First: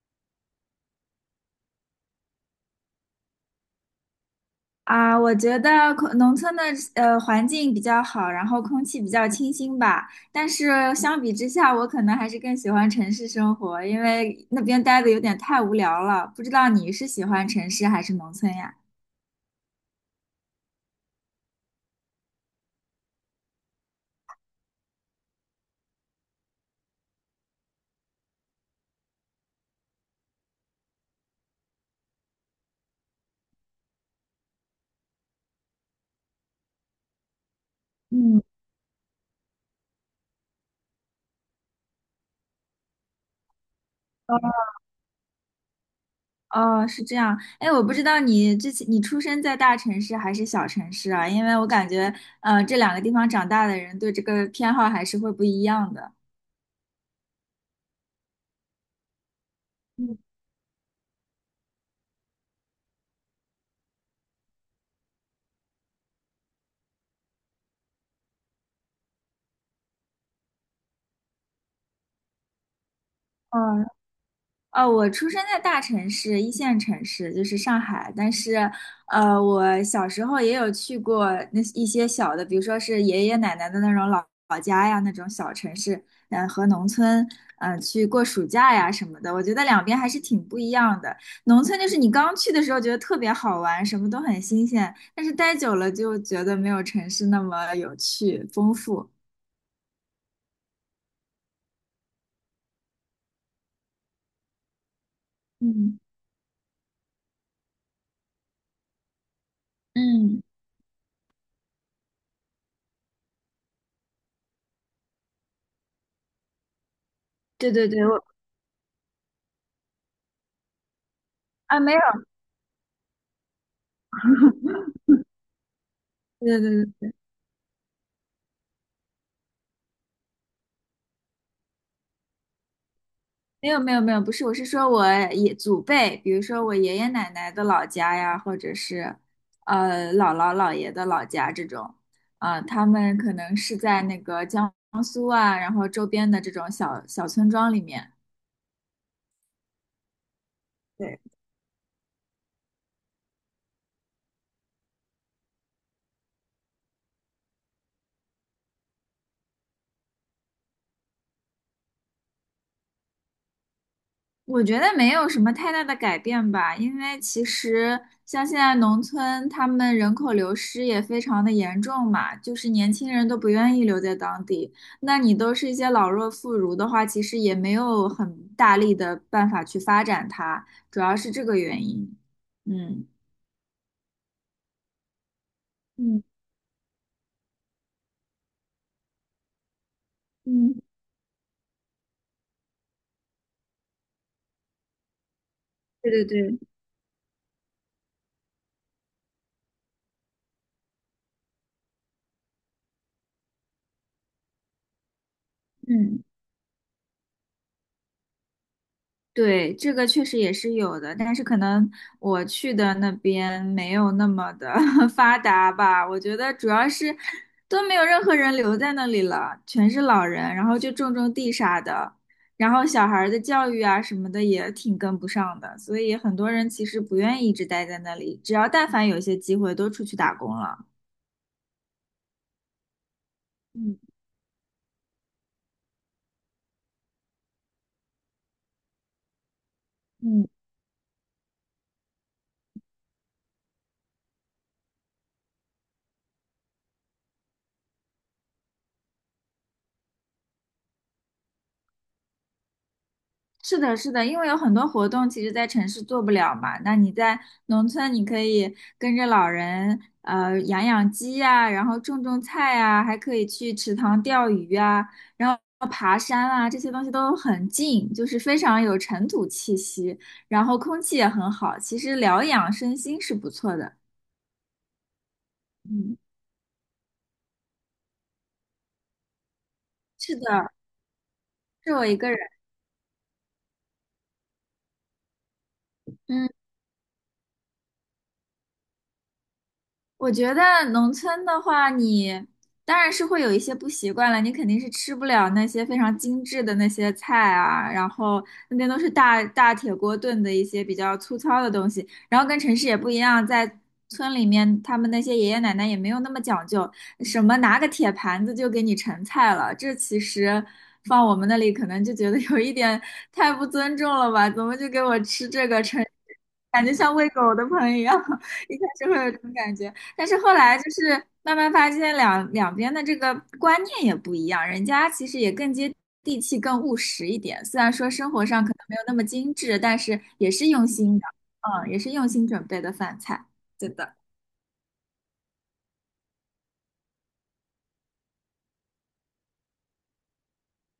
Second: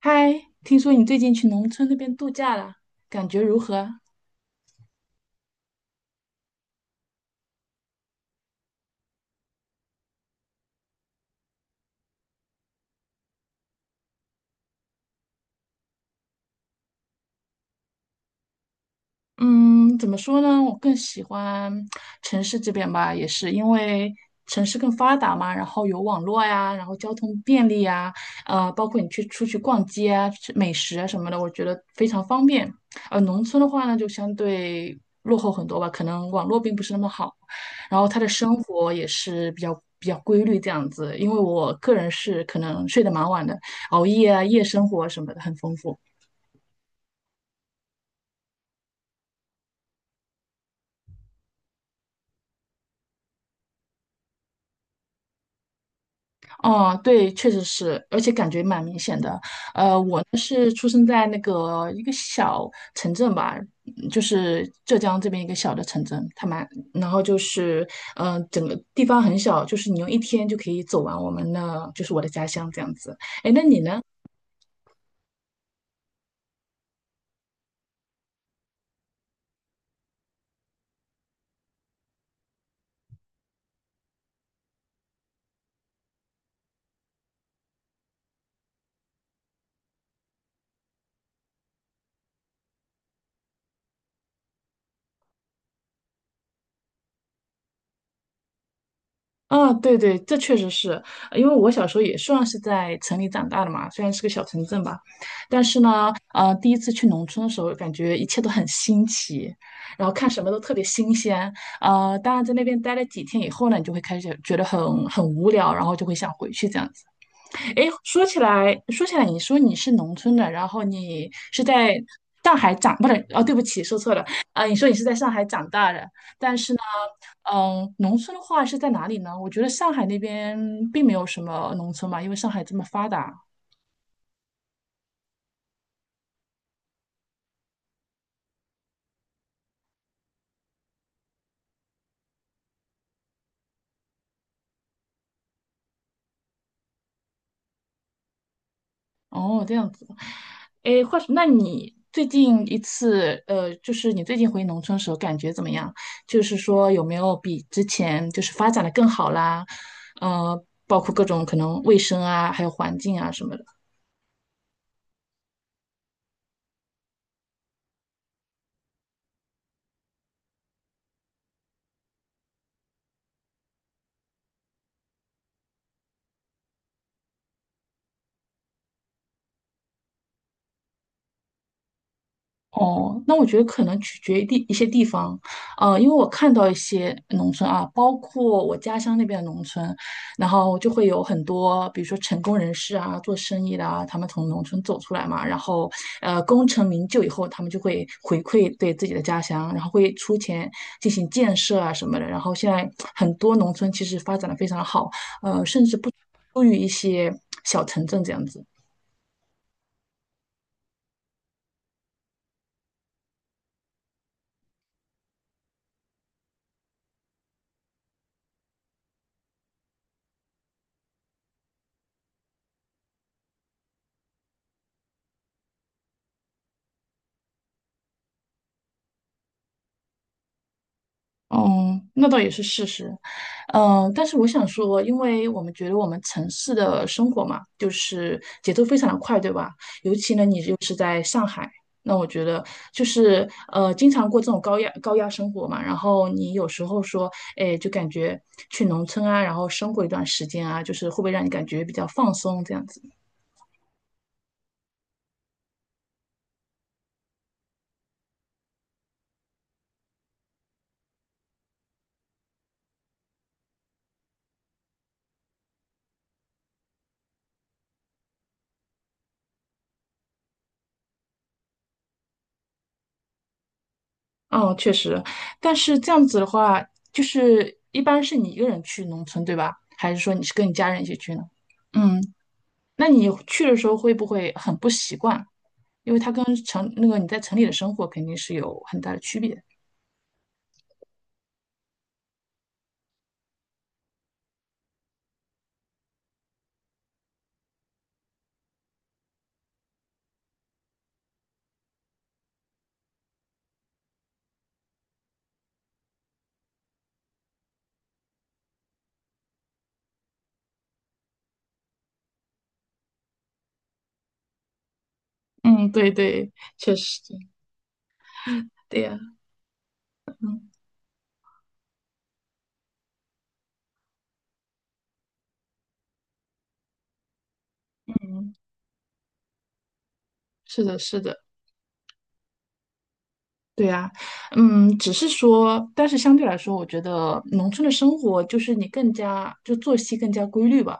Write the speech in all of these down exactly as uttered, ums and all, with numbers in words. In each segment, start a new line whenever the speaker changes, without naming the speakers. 嗨，听说你最近去农村那边度假了，感觉如何？
啊，我觉得空农村的呃环境比较好，然后空气比较清新吧。但是相比之下，我可能还是更喜欢城市生活，因为那边待的有点太无聊了。不知道你是喜欢城市还是农村呀？
嗯，怎么说呢？我更喜欢城市这边吧，也是因为城市更发达嘛，然后有网络呀，然后交通便利呀，呃，包括你去出去逛街啊、吃美食啊什么的，我觉得非常方便。呃，农村的话呢，就相对落后很多吧，可能网络并不是那么好，然后他的
嗯，
生活也是比较比较规律这样子。因为我个人是可能睡得蛮晚的，熬夜啊、夜生活什么的很丰富。
哦，是这样。哎，我不知道你之前你出生在大城市还是小城市啊？因为我感觉呃这两个地方长大的人对这个偏好还是会不一样的。
哦，对，确实是，而且感觉蛮明显的。呃，
嗯，
我呢是出生在那个一个小城镇吧，嗯就是浙江这边一个小的城镇，它蛮，然后就是，嗯、呃整个地方很小，就是你用一天就可以走完我们的，就是我的家乡这样子。哎，
哦
那你呢？
哦，我出生在大城市，一线城市，就是上海。但是，呃，我小时候也有去过那一些小的，比如说是爷爷奶奶的那种老老家呀，那种小城市，嗯、和农村，嗯、去过暑假呀什么的。我觉得两边还是挺不一样的。农村就是你刚去的时候觉得特别好玩，什么都很新鲜，但是待久了就觉得没有城市那么有趣、丰富。
啊，对对，这确实是，呃因为我小时候也算是在城里长大的嘛，虽然是个小城镇吧，但是
嗯
呢，呃，第一次去农村的时候，感觉一切都很新奇，然后看什
嗯，
么都特别新鲜，呃，当然在那边待了几天以后呢，你就会开始觉得很很无聊，然后就会想回去这样子。
对
哎，
对对，我
说起来，说起来，你说你是农村的，然后你是
啊
在
没有，
上海长，不是，哦，对不起，说错了，啊、你说你是在上海长大的，但
对
是呢，
对对。
嗯，农村的话是在哪里呢？我觉得上海那边并没有什么农村嘛，因为上海这么发达。
没有没有没有，不是，我是说我爷祖辈，比如说我爷爷奶奶的老家呀，或者是呃姥姥姥爷的老家这种，啊、他们可能是在那个江苏啊，然后周边的这种小小村庄里面。
哦，这样子。哎，话
对
说，那你最近一次，呃，就是你最近回农村时候感觉怎么样？就是说有没有比之前就是发展的更好啦？呃，包括各种可能卫生啊，还有环境啊什么的。
我觉得没有什么太大的改变吧，因为其实像现在农村，他们人口流失也非常的严重嘛，就是年轻人都不愿意留在当地。那你都是一些老弱妇孺的话，其实也没有很大力的办法去发展它，主要是这个原因。嗯
哦，那我觉得可能取决于地一些地方，呃，因为
嗯
我看到一些农村啊，包括我家乡那边的农村，然后
嗯，
就会有很多，比如说成功人士啊，做生意的啊，他们从农村走出来嘛，然后
对对
呃，
对，
功成名就以后，他们就会回馈对自己的家乡，然后会出钱进行建设啊什么的，然后现在很多农村其实发展的非常好，
嗯。
优于一些小城镇这样子。
对，这个确实也是有的，但是可能我去的那边没有那么的 发达吧。我觉得主要是都没有任何人留在那里了，全是老人，然后就种种地啥的，然后小孩儿的教育啊什么的也挺跟不上的，所以很多人其实不愿意一直待在那里，只要但凡有一些机会都出去打工了。
嗯，那倒也是事实，嗯，
嗯
但是我想说，因为我们觉得我们城市的生活嘛，就是节奏非常的快，对吧？尤其呢，
嗯。
你又是在上海，那我觉得就是呃，经常过这种高压高压生活嘛，然后你有时候说，哎，就感觉去农村啊，然后生活一段时间啊，就是会不会让你感觉比较放松这样子？
是的，是的，因为有很多活动其实在城市做不了嘛。那你在农村，你可以跟着老人，呃，养养鸡呀，然后种种菜呀，还可以去池塘钓鱼啊，然后爬山啊，这些东西都很近，就是非常有尘土气息，然后空气也很好，其实疗养身心是不错的。
嗯，确实，但是这
嗯，
样子的话，就是一般是你一个人去农村，对吧？还是说
是
你是跟你
的，
家人一起去呢？
是我一
嗯，
个人。
那你去的时候会不会很不习惯？因为它跟
嗯。
城那个你在城里的生活肯定是有很大的区别。
我觉得农村的话，你当然是会有一些不习惯了，你肯定是吃不了那些非常精致的那些菜啊，然后那边都是大大铁锅炖的一些比较粗糙的东西，然后跟城市也不一样，在村里面他们那些爷爷奶奶也没有那么讲究，什么拿个铁盘子就给你盛菜了，这其实放我们那里可能就觉得有一点太不尊重了吧，怎么就给我吃这个
嗯，
盛，
对对，
感觉
确
像
实，
喂狗的盆一样。一开
对
始会
呀，
有这种感觉，但是后
嗯
来就是慢慢发现两两边的这个观念也不一样，人家其实也更接地气、更务实一点。虽然说生活
嗯，
上可能没有那么精致，但是也是
是
用
的，
心
是
的，
的。
嗯，也是用心准备的饭菜。
对
对
啊，
的，
嗯，只是说，但是相对来说，我觉得农村的生活就是你更加就作息更加规律吧，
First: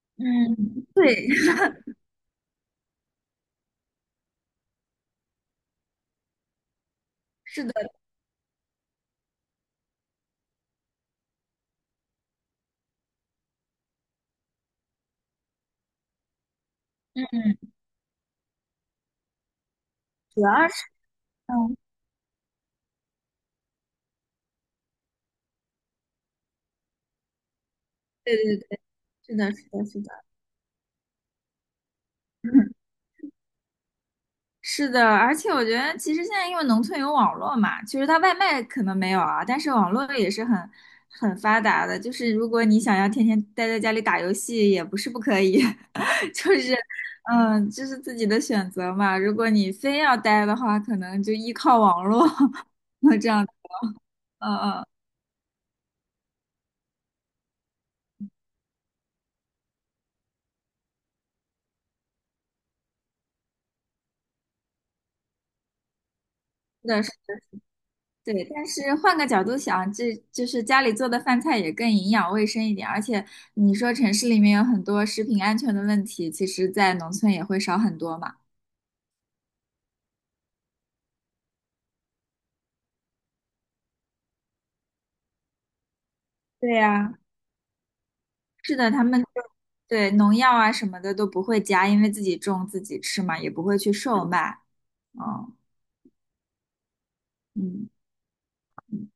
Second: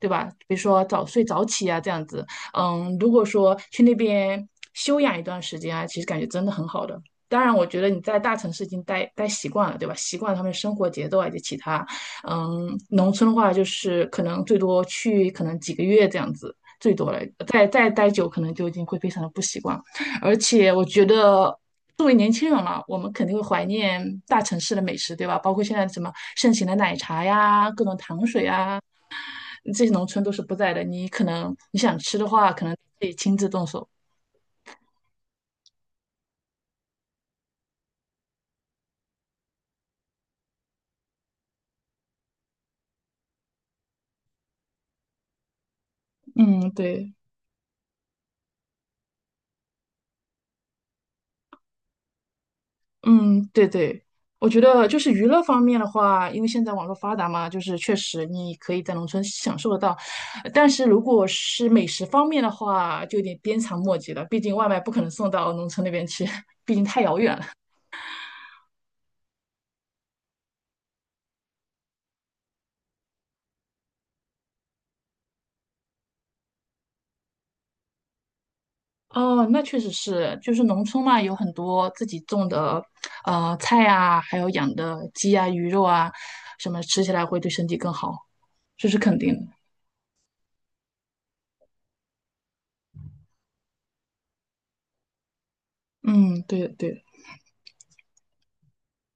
对吧？比如
嗯，
说早睡
对，
早 起啊，这样子。嗯，如果说去那边休养一段时间啊，其实感觉真的很好的。当然，
是
我
的，
觉得你在大城市已经待待习惯了，对吧？习惯了他们的生活节奏啊以及其他。嗯，农村的话就是可能最多去可能几个月这样子，最多了。再再待久，可能就已经会非常的不习惯。而
主要
且
是，
我觉得
嗯，
作为年轻人嘛，我们肯定会怀念大城市的美食，对吧？包括现在什么盛行的奶茶呀、各种糖
对
水
对
啊，
对，是的，是的，
这些
是
农村
的。
都是不在的。你可能你想吃的话，可能 得亲自动手。
是的，而且我觉得其实现在因为农村有网络嘛，其实它外卖可能没有啊，但是网络也是很很发达的。就是如果你想要天天待在家里打游戏，也不是不可以，就
嗯，
是
对，
嗯，就是自己的选择嘛。如果你非要待的话，可能就依靠网络 那这
嗯，
样，
对对。我
嗯
觉得
嗯，
就是娱乐方面的话，因为现在网络发达嘛，就是确实你可以在农村享受得到，但是如果是美食方面的话，就有点鞭长莫及了。毕竟外卖不可能送到农村那边去，毕竟太遥
对。
远了。
对，但是换个角度想，这就是家里做的饭菜也更营养卫生一点，而且你说城市里面有很多食品安全的问题，其实在农村也会少很多嘛。
哦，那确实是，就是农村嘛，有很多自己种的，呃，菜啊，还有养的鸡啊、鱼肉啊，什
对
么吃起
呀，
来会对身体更好，
是
这
的，
是
他
肯
们就
定的。
对农药啊什么的都不会加，因为自己种自己吃嘛，也不会去售卖。嗯
嗯，对对，
嗯。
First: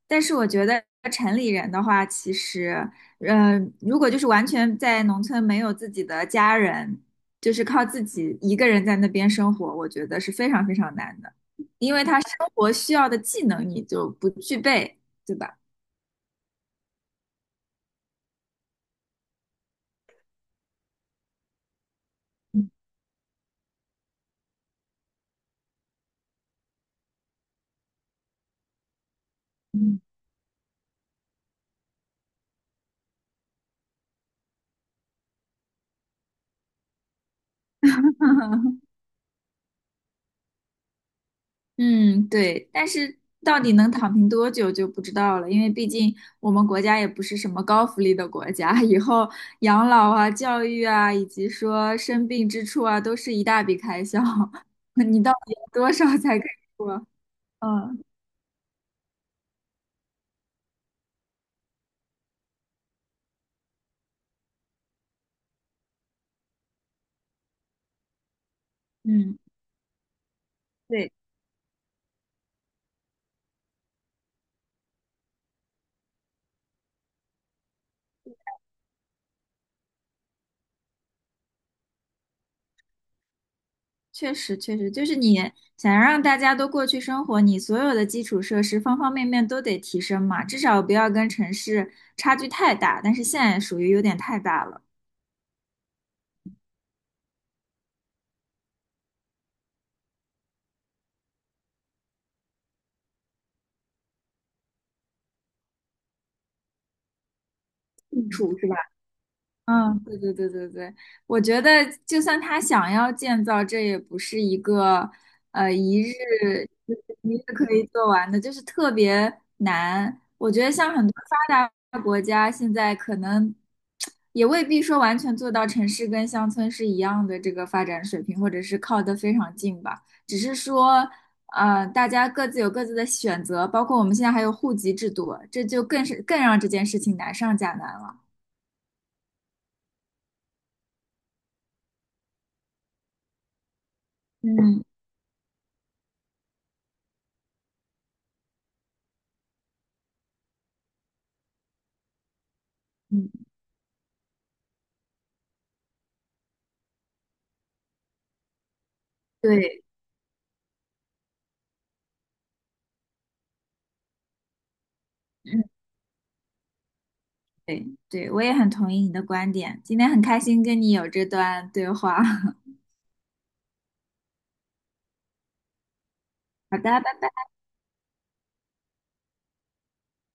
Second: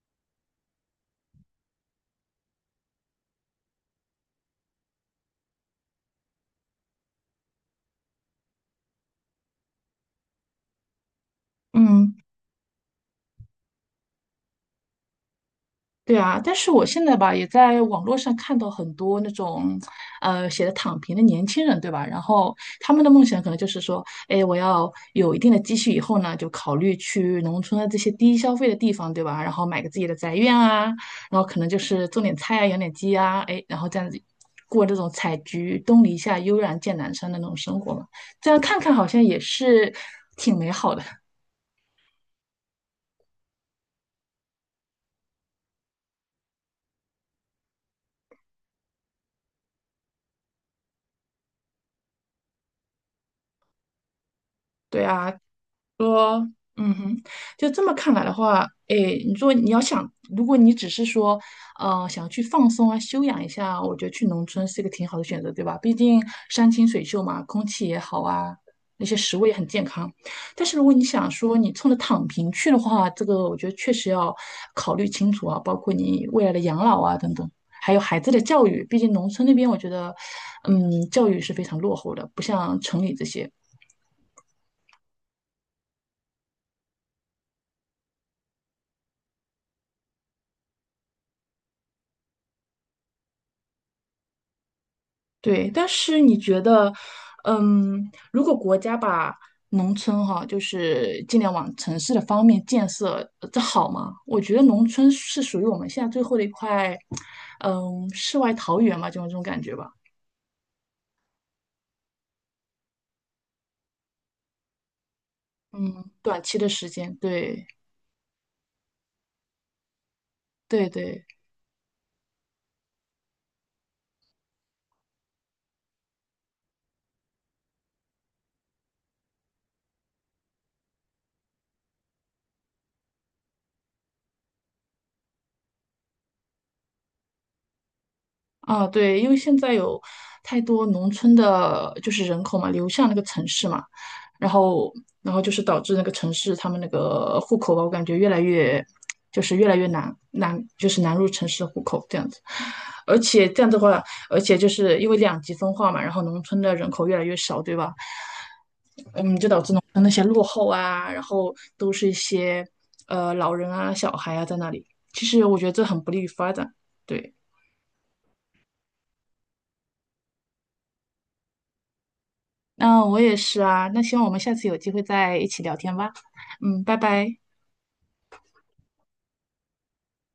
但是我觉得城里人的话，其实，嗯，如果就是完全在农村没有自己的家人，就是靠自己一个人在那边生活，我觉得是非常非常难的，因为
嗯。
他生活需要的技能你就不具备，对吧？
对啊，但是我现在吧，也在网络上看到很多那种，呃，写的躺平的年轻人，对吧？然后
嗯
他们的梦想可能就是说，哎，我要有一定的积蓄以后呢，就考虑去农村的这些低消费的地方，对吧？然后买个 自己的宅院啊，然后可能就是种点菜啊，养点鸡啊，哎，然后这样子过这种采菊东篱下，悠然见南山的那种生活嘛。这样
嗯
看看好像也是挺好的，
嗯，对，但是到底能躺平多久就不知道了，因为毕竟我们国家也不是什么高福利的国家，以后养老啊、教育啊，以及说生病支出啊，都是一大笔开销。
对
你
啊。
到底有多少才可
说，
以
嗯
说？
哼，就这么
嗯
看来的话，哎，你说你要想，如果你只是说，呃，想去放松啊、休养一下，我觉得去农村是一个挺好的选择，对吧？毕竟山清水秀嘛，空气也好啊，那些食
嗯，
物也很健康。但是如果你
对，
想说你冲着躺平去的话，这个我觉得确实要考虑清楚啊，包括你未来的养老啊等等，还有孩子的教育，毕竟农村那边我觉得，嗯，教育是非常落后的，不像城里这些。
确实确实，就是你想让大家都过去生活，你所有的基础设施方方面面都得提升嘛，至少不要跟城市差距太大，但是现在属于有点太大了，
对，但是你觉得，嗯，如果国家把农村哈，就是尽量往城市的方面建设，呃这好吗？我觉得农村是属于我们现在最后的一块，嗯，
嗯。
世外
处是吧？
桃源嘛，就种这种感觉吧。
嗯，对对对对对，我觉得就算他想要建造，这也不是一个呃一
嗯，
日
短期的时
就
间，
是一日
对
可以做完的，就是特别难。我觉得
对
像很多
对。
发达国家现在可能也未必说完全做到城市跟乡村是一样的这个发展水平，或者是靠得非常近吧。只是说，呃，大家各自有各自的选择，包括我们现在还有户籍制度，这就更是更让这件事情难上加难了。
啊，对，因为现在有太多农村的，就是人口嘛，流向那个城市嘛，然
嗯。
后，然后就是导致那个城市他们那个户口吧，我感觉越来越，就是越来越难难，就是难入城市的户口这样子。而
嗯
且这样的话，而且就是因为两极分化嘛，然后农村的人口越来越少，对吧？你就导致农
对，
村那些落后啊，然后都是一些呃老人啊、小孩啊在那里，其实我
嗯，
觉得这很不利于发展。对。
对，对，我也很同意你的观点。今天很开心跟你有这段对话。
嗯，我也是啊。那希望我们下次有机会再一起聊天吧。
好
嗯，
的，
拜
拜
拜。
拜。